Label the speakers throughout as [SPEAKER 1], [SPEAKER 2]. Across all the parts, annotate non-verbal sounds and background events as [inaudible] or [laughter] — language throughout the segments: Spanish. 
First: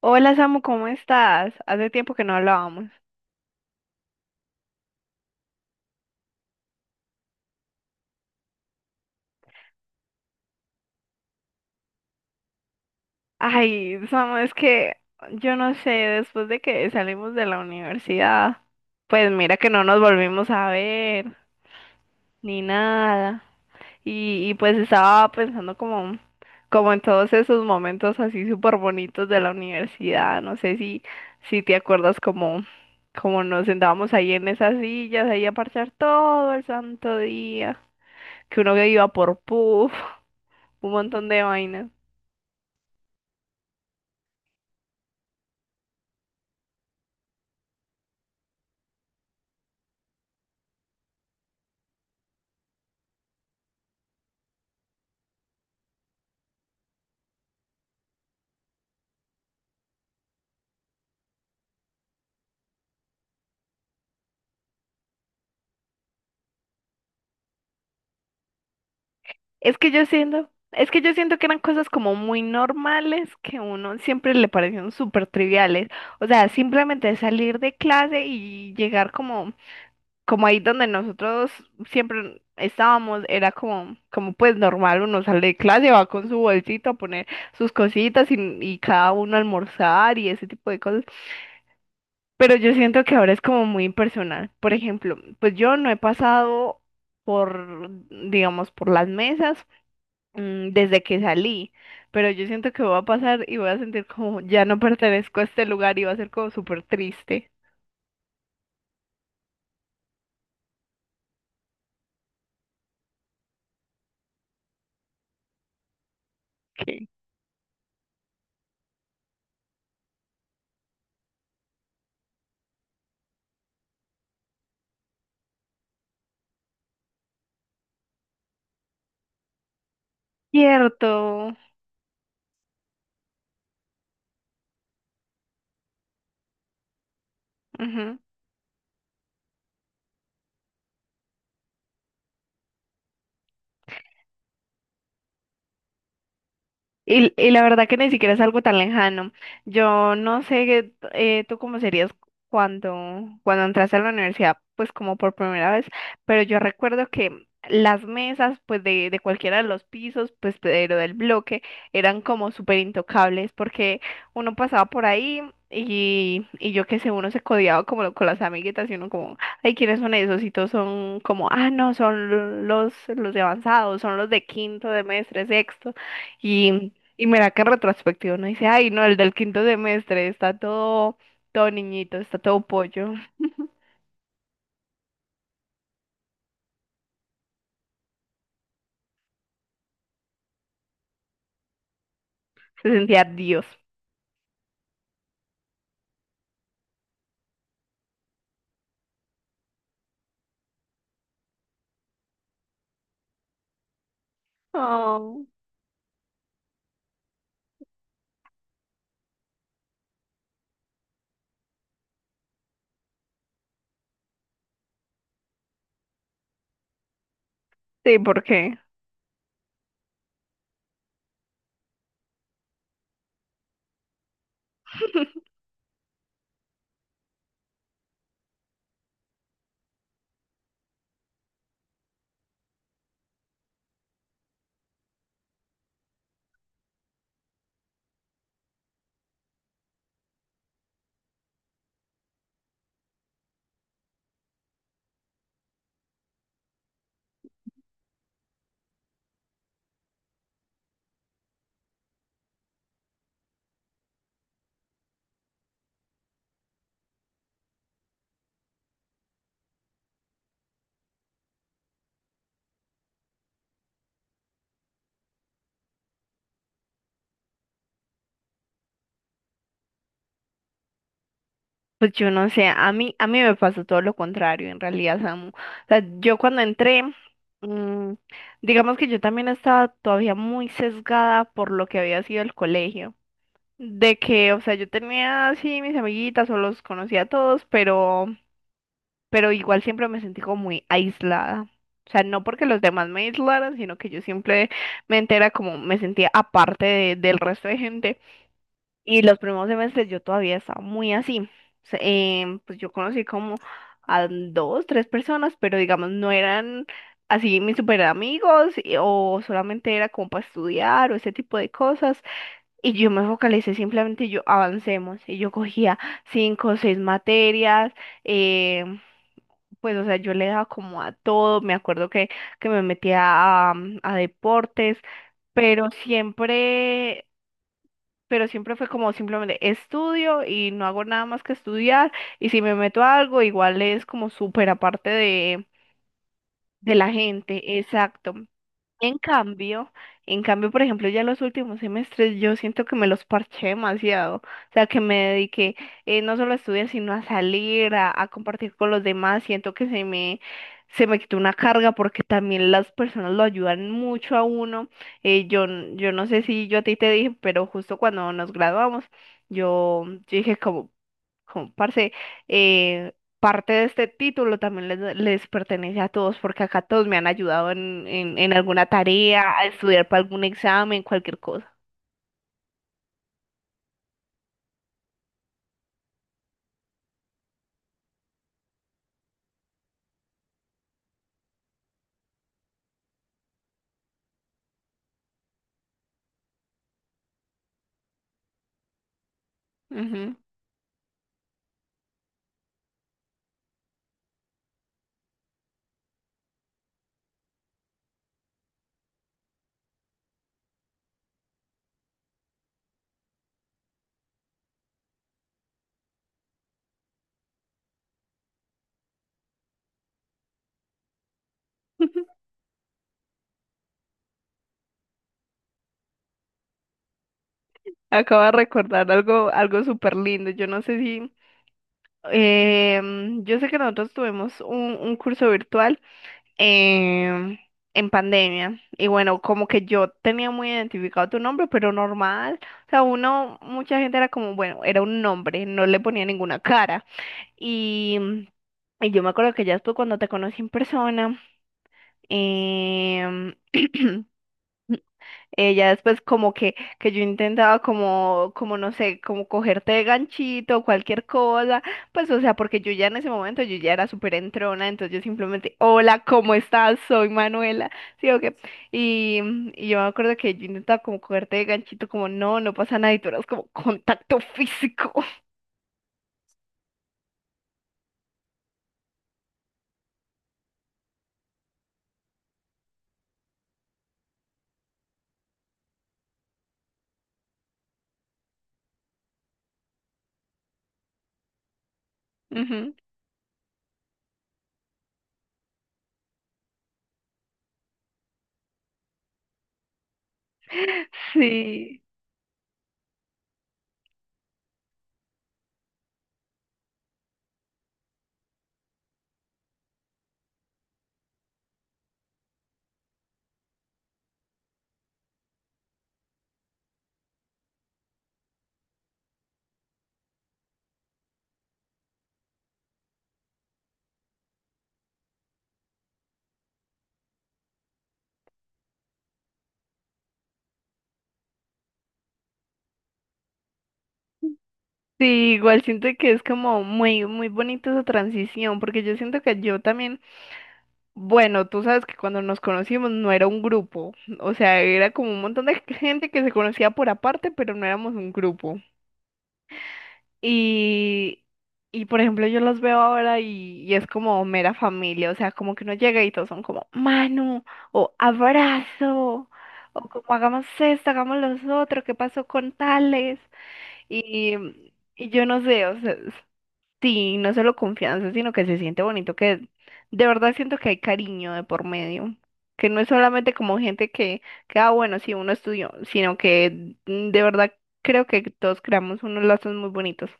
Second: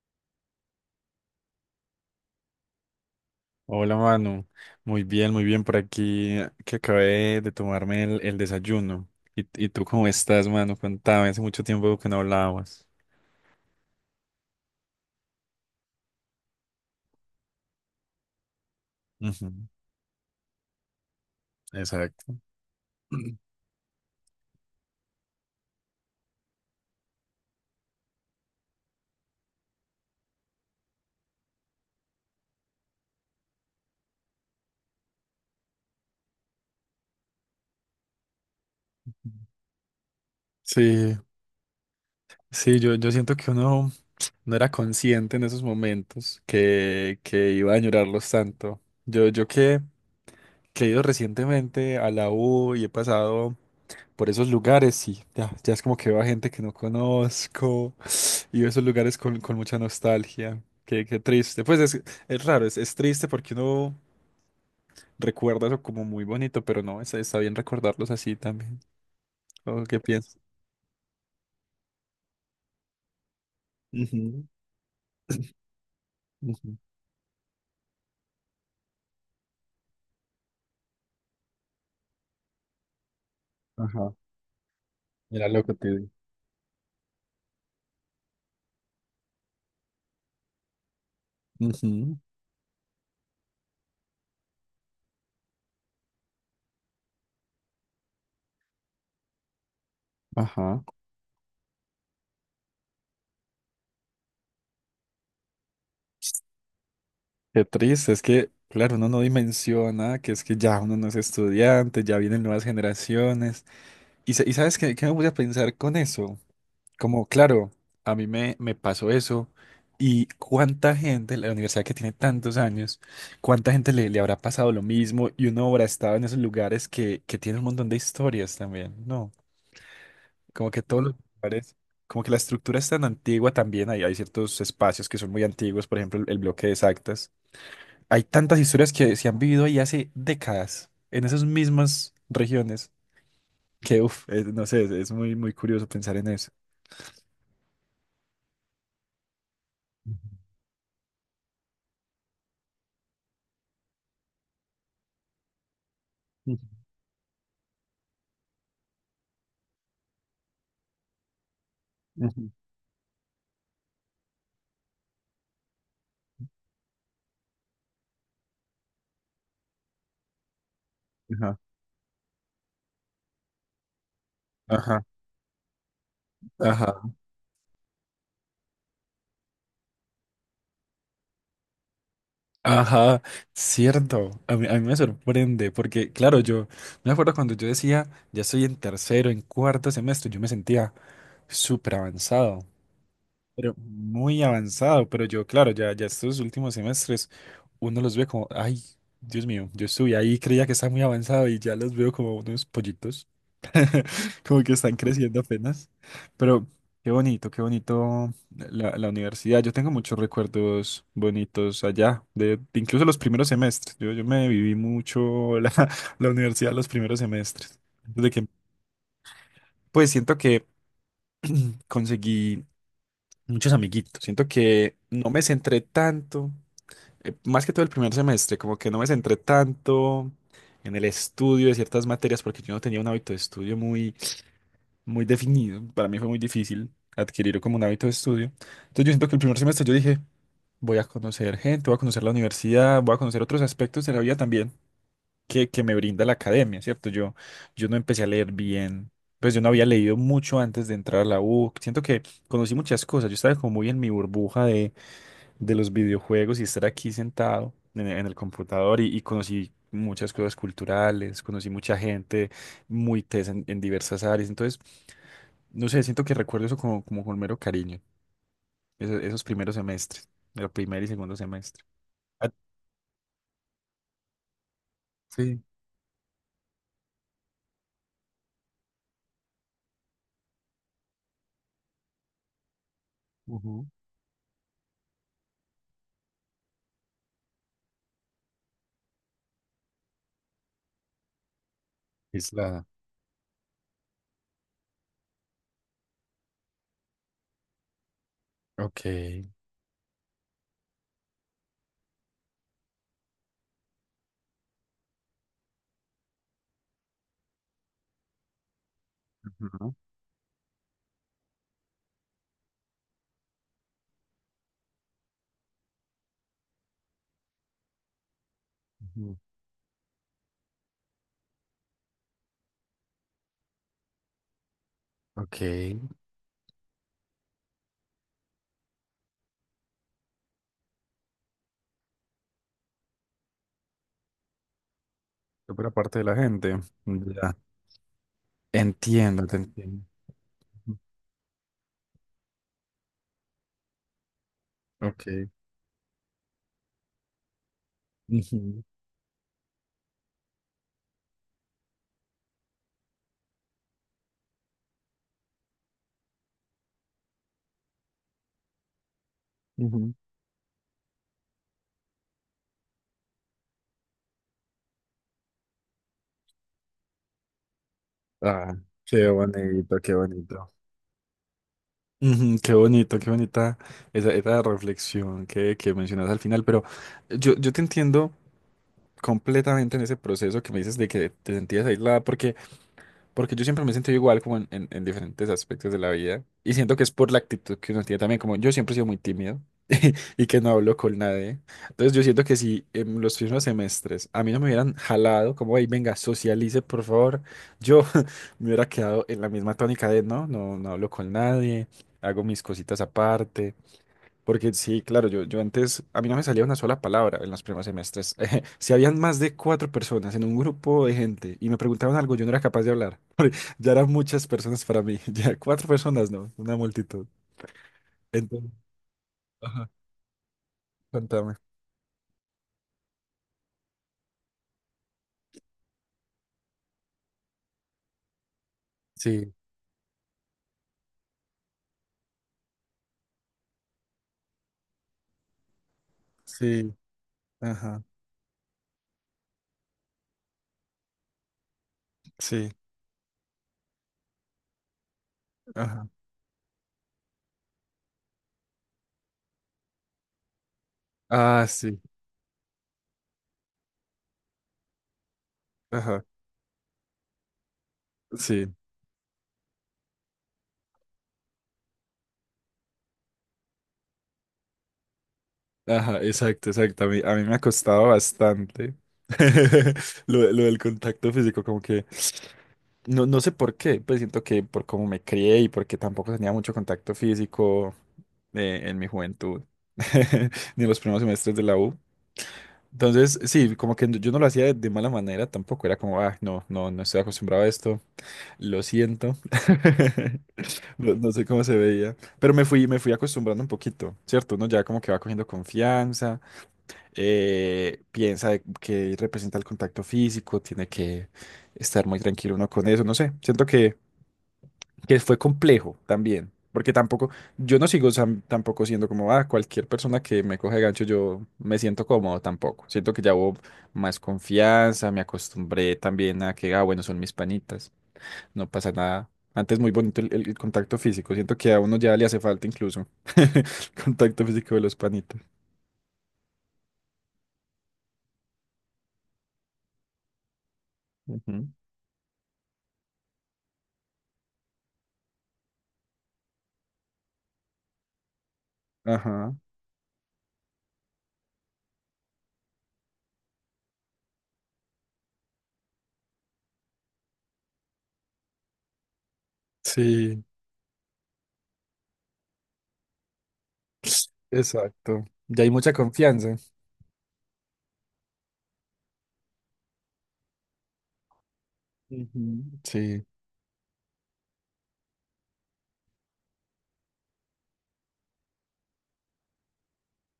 [SPEAKER 1] Hola Samu, ¿cómo estás? Hace tiempo que no hablábamos.
[SPEAKER 2] Hola Manu, muy bien por aquí, que acabé de tomarme el desayuno. Y tú cómo estás, Manu? Contame, hace mucho tiempo que no hablábamos.
[SPEAKER 1] Ay, Samu, es que yo no sé, después de que salimos de la universidad, pues
[SPEAKER 2] Ujú.
[SPEAKER 1] mira que no nos volvimos a ver
[SPEAKER 2] Exacto.
[SPEAKER 1] ni nada. Y pues estaba pensando como, como en todos esos momentos así súper bonitos de la universidad. No sé si, si te acuerdas como, como nos sentábamos ahí en esas sillas, ahí a parchar todo el santo día, que uno que iba por puff, un
[SPEAKER 2] Sí,
[SPEAKER 1] montón de vainas.
[SPEAKER 2] sí, yo siento que uno no era consciente en esos momentos que iba a añorarlos tanto. Yo, yo que he ido recientemente a la U y he pasado por esos lugares y ya es como que veo a gente que no conozco [gasps] y veo esos lugares con mucha nostalgia. Qué, qué triste. Pues es raro, es triste porque uno recuerda eso como muy bonito, pero no, está bien recordarlos así también.
[SPEAKER 1] Es
[SPEAKER 2] ¿O
[SPEAKER 1] que
[SPEAKER 2] qué
[SPEAKER 1] yo
[SPEAKER 2] piensas?
[SPEAKER 1] siento, es que yo siento que eran cosas como muy normales que a uno siempre
[SPEAKER 2] Ujú.
[SPEAKER 1] le parecieron súper triviales. O sea,
[SPEAKER 2] Ujú.
[SPEAKER 1] simplemente salir de clase y llegar como, como ahí donde nosotros siempre estábamos, era como,
[SPEAKER 2] Ajá.
[SPEAKER 1] como pues normal, uno sale
[SPEAKER 2] Era
[SPEAKER 1] de
[SPEAKER 2] lo que te
[SPEAKER 1] clase, va
[SPEAKER 2] digo.
[SPEAKER 1] con su bolsito a poner sus cositas y cada uno a almorzar y ese tipo de cosas.
[SPEAKER 2] Ujú.
[SPEAKER 1] Pero yo siento que ahora es como muy impersonal. Por ejemplo, pues yo no he pasado por, digamos, por las mesas,
[SPEAKER 2] Ajá.
[SPEAKER 1] desde que salí, pero yo siento que voy a pasar y voy a sentir como ya no pertenezco a este lugar y va a ser como súper triste.
[SPEAKER 2] Qué triste, es que, claro, uno no dimensiona que es que ya uno no es estudiante, ya vienen nuevas generaciones. Y, y sabes qué, qué me voy a pensar con eso.
[SPEAKER 1] Ok.
[SPEAKER 2] Como, claro, a mí me pasó eso. Y cuánta gente, la universidad que tiene tantos años, cuánta gente le habrá pasado lo mismo y uno habrá estado en esos lugares que tiene un montón de historias también, ¿no? Como que todos los
[SPEAKER 1] Cierto.
[SPEAKER 2] lugares, como que la estructura es tan antigua también, hay ciertos espacios que son muy antiguos, por ejemplo, el bloque de exactas.
[SPEAKER 1] Ujú.
[SPEAKER 2] Hay tantas historias que se han vivido ahí hace décadas, en esas mismas regiones, que, uff, no sé, es muy, muy curioso pensar en eso.
[SPEAKER 1] Y la verdad que ni siquiera es algo tan lejano. Yo no sé, tú cómo serías cuando, cuando entraste a la universidad, pues como por primera vez, pero yo
[SPEAKER 2] Ujú.
[SPEAKER 1] recuerdo que las mesas, pues de cualquiera de los pisos, pues pero del bloque, eran como
[SPEAKER 2] Ujú.
[SPEAKER 1] súper intocables porque uno pasaba por ahí y yo qué sé, uno se codeaba como con las amiguitas y uno como, ay, ¿quiénes son esos? Y todos son como,
[SPEAKER 2] Ajá,
[SPEAKER 1] ah, no, son los de avanzados, son los de quinto, de
[SPEAKER 2] ajá,
[SPEAKER 1] mes, sexto. Y,
[SPEAKER 2] ajá,
[SPEAKER 1] y mira que en retrospectiva uno dice, ay, no, el del quinto semestre está todo, todo niñito, está todo pollo.
[SPEAKER 2] ajá, cierto. A mí me sorprende porque, claro, yo me acuerdo cuando yo decía, ya estoy en tercero, en cuarto semestre, yo me sentía súper avanzado.
[SPEAKER 1] [laughs] Se sentía Dios.
[SPEAKER 2] Pero muy avanzado, pero yo, claro, ya, ya estos últimos semestres, uno los ve como, ay, Dios mío, yo estuve ahí, creía que estaba muy avanzado y ya los veo como unos pollitos, [laughs] como que están creciendo
[SPEAKER 1] Oh.
[SPEAKER 2] apenas. Pero qué bonito la universidad. Yo tengo muchos recuerdos bonitos allá, de incluso los primeros semestres. Yo me viví mucho la, [laughs] la universidad los primeros semestres.
[SPEAKER 1] Sí,
[SPEAKER 2] Desde
[SPEAKER 1] ¿por
[SPEAKER 2] que,
[SPEAKER 1] qué?
[SPEAKER 2] pues siento que conseguí muchos amiguitos. Siento que no me
[SPEAKER 1] [laughs]
[SPEAKER 2] centré tanto, más que todo el primer semestre, como que no me centré tanto en el estudio de ciertas materias porque yo no tenía un hábito de estudio muy, muy definido. Para mí fue muy difícil adquirir como un hábito de estudio. Entonces yo siento que el primer semestre yo dije, voy a conocer gente, voy a conocer la universidad, voy a conocer otros aspectos de la vida también que me brinda la academia, ¿cierto? Yo no empecé a leer bien, pues yo no había leído mucho antes de entrar a la U. Siento que conocí muchas cosas, yo estaba como muy en mi burbuja de los videojuegos y estar aquí sentado en el computador y conocí muchas cosas culturales, conocí mucha gente muy tesa en diversas áreas, entonces, no sé, siento que recuerdo eso como, como con mero cariño, esos primeros semestres, el primer y segundo semestre.
[SPEAKER 1] Pues yo
[SPEAKER 2] Ah,
[SPEAKER 1] no sé, a mí me pasó todo lo contrario, en realidad, Samu. O
[SPEAKER 2] sí.
[SPEAKER 1] sea, yo cuando entré, mm, digamos que yo también estaba todavía muy sesgada por lo que había sido el colegio.
[SPEAKER 2] Ujú.
[SPEAKER 1] De que, o sea, yo tenía así mis amiguitas o los conocía a todos, pero igual siempre me sentí como muy aislada. O sea, no
[SPEAKER 2] Es
[SPEAKER 1] porque los
[SPEAKER 2] la...
[SPEAKER 1] demás me aislaran, sino que yo siempre me entera como me sentía aparte del resto de gente.
[SPEAKER 2] Ok.
[SPEAKER 1] Y los primeros semestres yo todavía estaba muy así. Se- pues yo conocí como a dos, tres personas, pero digamos no eran así mis super amigos o
[SPEAKER 2] Ujú.
[SPEAKER 1] solamente era como para estudiar o ese tipo de cosas. Y yo me focalicé simplemente yo avancemos. Y yo cogía cinco o seis materias, em,
[SPEAKER 2] Ujú.
[SPEAKER 1] pues, o sea, yo le daba como a todo, me acuerdo que me metía a, a deportes,
[SPEAKER 2] Ok,
[SPEAKER 1] pero siempre, pero siempre fue como simplemente estudio y no hago nada más que estudiar, y si me meto a algo, igual es como súper aparte
[SPEAKER 2] por parte de la gente.
[SPEAKER 1] de la
[SPEAKER 2] Ya,
[SPEAKER 1] gente, exacto. En
[SPEAKER 2] entiendo, te
[SPEAKER 1] cambio,
[SPEAKER 2] entiendo.
[SPEAKER 1] en cambio, por ejemplo, ya los últimos semestres yo siento que me los parché demasiado, o sea, que me
[SPEAKER 2] Ok.
[SPEAKER 1] dediqué, no solo a estudiar, sino a salir, a compartir
[SPEAKER 2] Ujú.
[SPEAKER 1] con los demás, siento que se me quitó una carga porque también las personas lo ayudan mucho a uno, yo, yo no sé si yo a ti te dije, pero justo cuando nos graduamos, yo,
[SPEAKER 2] Ujú.
[SPEAKER 1] yo dije como, como, parce, eh, parte de este título también les pertenece a todos, porque acá todos me han ayudado en
[SPEAKER 2] Ah,
[SPEAKER 1] alguna
[SPEAKER 2] qué
[SPEAKER 1] tarea, a
[SPEAKER 2] bonito,
[SPEAKER 1] estudiar
[SPEAKER 2] qué
[SPEAKER 1] para algún
[SPEAKER 2] bonito.
[SPEAKER 1] examen, cualquier cosa.
[SPEAKER 2] Ujú, qué bonito, qué bonita esa reflexión que mencionas al final, pero yo te entiendo completamente en ese proceso que me dices de que te sentías aislada, porque porque yo siempre me he sentido igual como en, en diferentes aspectos de la vida. Y siento que es por la actitud que uno tiene también. Como yo siempre he sido muy tímido [laughs]
[SPEAKER 1] Ujú.
[SPEAKER 2] y que no hablo con nadie. Entonces yo siento que si en los primeros semestres a mí no me hubieran jalado, como, ahí venga, socialice, por favor. Yo [laughs] me hubiera quedado en la misma tónica de, no, no, no hablo con nadie, hago mis cositas aparte. Porque sí, claro, yo antes, a mí no me salía una sola palabra en los primeros semestres. [laughs] Si habían más de cuatro personas en un grupo de gente y me preguntaban algo, yo no
[SPEAKER 1] [laughs]
[SPEAKER 2] era capaz de hablar. [laughs] Porque ya eran muchas personas para mí. [laughs] Ya cuatro personas, no, una multitud.
[SPEAKER 1] Acabo de
[SPEAKER 2] Entonces,
[SPEAKER 1] recordar algo, algo
[SPEAKER 2] ajá,
[SPEAKER 1] súper lindo. Yo no sé si...
[SPEAKER 2] contame.
[SPEAKER 1] yo sé que nosotros tuvimos un curso virtual, em, en pandemia y bueno,
[SPEAKER 2] Sí,
[SPEAKER 1] como que yo tenía muy identificado tu nombre, pero normal. O sea, uno, mucha gente era como, bueno, era un nombre, no le ponía ninguna
[SPEAKER 2] sí,
[SPEAKER 1] cara.
[SPEAKER 2] ajá,
[SPEAKER 1] Y, y yo me acuerdo que ya después cuando te conocí en persona,
[SPEAKER 2] sí,
[SPEAKER 1] em, [clears throat] ya
[SPEAKER 2] ajá.
[SPEAKER 1] después como que yo intentaba como, como no sé, como cogerte de ganchito, cualquier
[SPEAKER 2] Ah,
[SPEAKER 1] cosa,
[SPEAKER 2] sí,
[SPEAKER 1] pues o sea, porque yo ya en ese momento yo ya era súper entrona, entonces yo simplemente, hola,
[SPEAKER 2] ajá,
[SPEAKER 1] ¿cómo estás? Soy Manuela, ¿sí o qué?
[SPEAKER 2] sí,
[SPEAKER 1] Y, y yo me acuerdo que yo intentaba como cogerte de ganchito, como no, no pasa nada, y tú eras como contacto físico. [laughs]
[SPEAKER 2] ajá, exacto, exacto. A mí me ha costado bastante [laughs] lo del contacto físico, como que... No, no sé por qué, pues siento que por cómo me crié y porque tampoco tenía mucho contacto físico en mi juventud, [laughs] ni en los primeros semestres de la U.
[SPEAKER 1] Ujú.
[SPEAKER 2] Entonces, sí, como que yo no lo hacía de mala manera, tampoco era como, ah, no, no, no estoy acostumbrado a esto, lo siento. [laughs] No, no sé cómo se
[SPEAKER 1] Sí.
[SPEAKER 2] veía, pero me fui acostumbrando un poquito, ¿cierto? Uno ya como que va cogiendo confianza, piensa de que representa el contacto físico, tiene que estar muy tranquilo uno con eso, no sé, siento que fue complejo también, porque tampoco, yo no tampoco siendo como, ah, cualquier persona que me coge de gancho, yo me siento cómodo tampoco. Siento que ya hubo más confianza, me acostumbré también a que, ah, bueno, son mis panitas, no pasa nada. Antes muy bonito el, el contacto físico, siento que a uno ya le hace falta incluso [laughs] el contacto físico de los panitas.
[SPEAKER 1] Sí, igual siento que es como muy, muy bonita esa transición, porque yo siento que yo también, bueno,
[SPEAKER 2] Ujú.
[SPEAKER 1] tú sabes que cuando nos conocimos no era un grupo, o sea, era como un montón de [laughs] gente que se conocía por aparte, pero no éramos un grupo.
[SPEAKER 2] Ajá,
[SPEAKER 1] Y, y por ejemplo, yo los veo ahora y es como mera familia, o sea, como que uno llega y todos son como mano, o abrazo, o como
[SPEAKER 2] sí,
[SPEAKER 1] hagamos esto, hagamos los otros, ¿qué pasó con tales?
[SPEAKER 2] [sniffs]
[SPEAKER 1] Y,
[SPEAKER 2] exacto.
[SPEAKER 1] y yo no
[SPEAKER 2] Ya hay
[SPEAKER 1] sé,
[SPEAKER 2] mucha
[SPEAKER 1] o sea,
[SPEAKER 2] confianza.
[SPEAKER 1] sí, no solo confianza, sino que se siente bonito, que de verdad siento que hay cariño de por medio,
[SPEAKER 2] Ujú.
[SPEAKER 1] que no es
[SPEAKER 2] Sí.
[SPEAKER 1] solamente como gente que ah, bueno, sí, uno estudió, sino que, de verdad creo que todos creamos unos lazos muy bonitos.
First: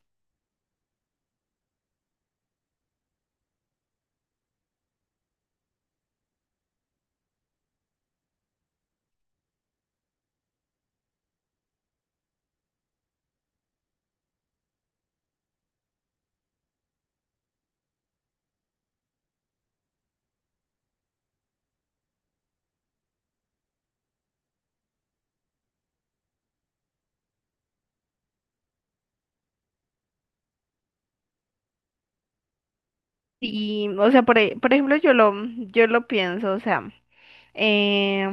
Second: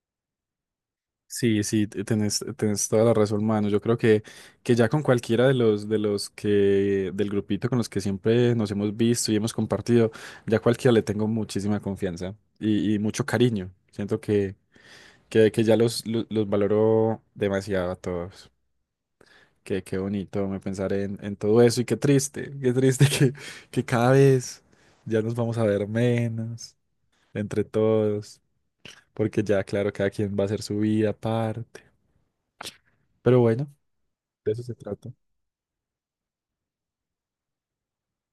[SPEAKER 2] Sí, sí, tenés, tenés toda la razón, mano. Yo creo que ya con cualquiera de los que, del grupito con los que siempre nos hemos visto y hemos compartido, ya cualquiera le tengo muchísima confianza y mucho cariño. Siento que ya los, los valoro demasiado a todos. Qué, qué bonito me pensar en todo eso y qué triste [laughs] que cada vez ya nos vamos a ver menos entre todos, porque ya, claro, cada quien va a hacer su vida aparte. Pero bueno.
[SPEAKER 1] Y, o sea, por,
[SPEAKER 2] De eso
[SPEAKER 1] por
[SPEAKER 2] se
[SPEAKER 1] ejemplo,
[SPEAKER 2] trata.
[SPEAKER 1] yo lo pienso, o sea, eh,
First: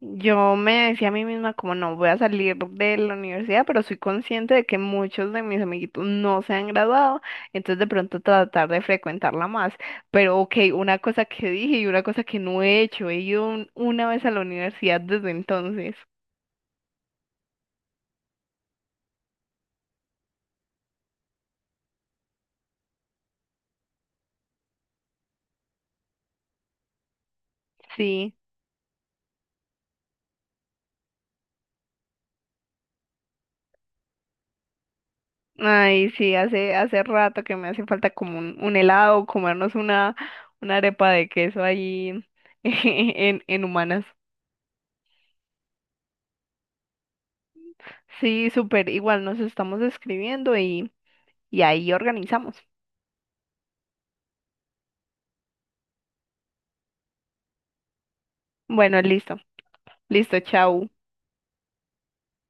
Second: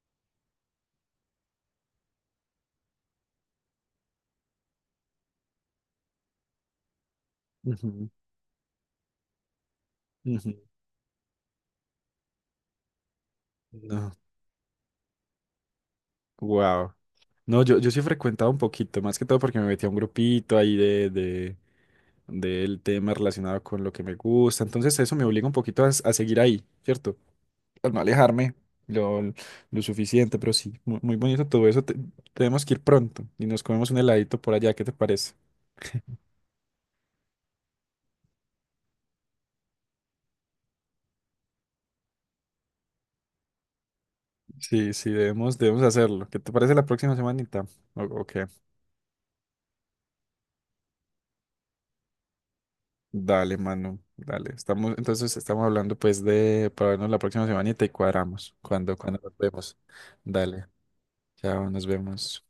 [SPEAKER 1] yo me decía a mí misma como no voy a salir de la universidad, pero soy consciente de que muchos de mis amiguitos no se han graduado, entonces de
[SPEAKER 2] Ujú.
[SPEAKER 1] pronto tratar de frecuentarla más. Pero ok,
[SPEAKER 2] Ujú.
[SPEAKER 1] una cosa que dije y una cosa que no he hecho, he ido una
[SPEAKER 2] No,
[SPEAKER 1] vez a la universidad desde entonces.
[SPEAKER 2] wow. No, yo sí he frecuentado un poquito, más que todo porque me metí a un grupito ahí de, del tema relacionado con lo que me gusta. Entonces eso me obliga un poquito a seguir ahí, ¿cierto? A no
[SPEAKER 1] Sí,
[SPEAKER 2] alejarme lo, lo suficiente, pero sí, muy, muy bonito todo eso. Tenemos que ir pronto y nos comemos un heladito por allá, ¿qué te parece?
[SPEAKER 1] ay, sí, hace, hace rato que me hace falta como un helado, comernos una arepa de queso ahí [laughs] en Humanas.
[SPEAKER 2] Sí, sí, debemos, debemos hacerlo. ¿Qué te parece la próxima semanita? Ok.
[SPEAKER 1] Sí, súper, igual nos estamos escribiendo y ahí organizamos.
[SPEAKER 2] Dale, mano, dale. Estamos, entonces estamos hablando pues de para vernos la próxima semana y te cuadramos cuando,
[SPEAKER 1] Bueno,
[SPEAKER 2] cuando nos
[SPEAKER 1] listo,
[SPEAKER 2] vemos.
[SPEAKER 1] listo,
[SPEAKER 2] Dale,
[SPEAKER 1] chau.
[SPEAKER 2] chao, nos vemos.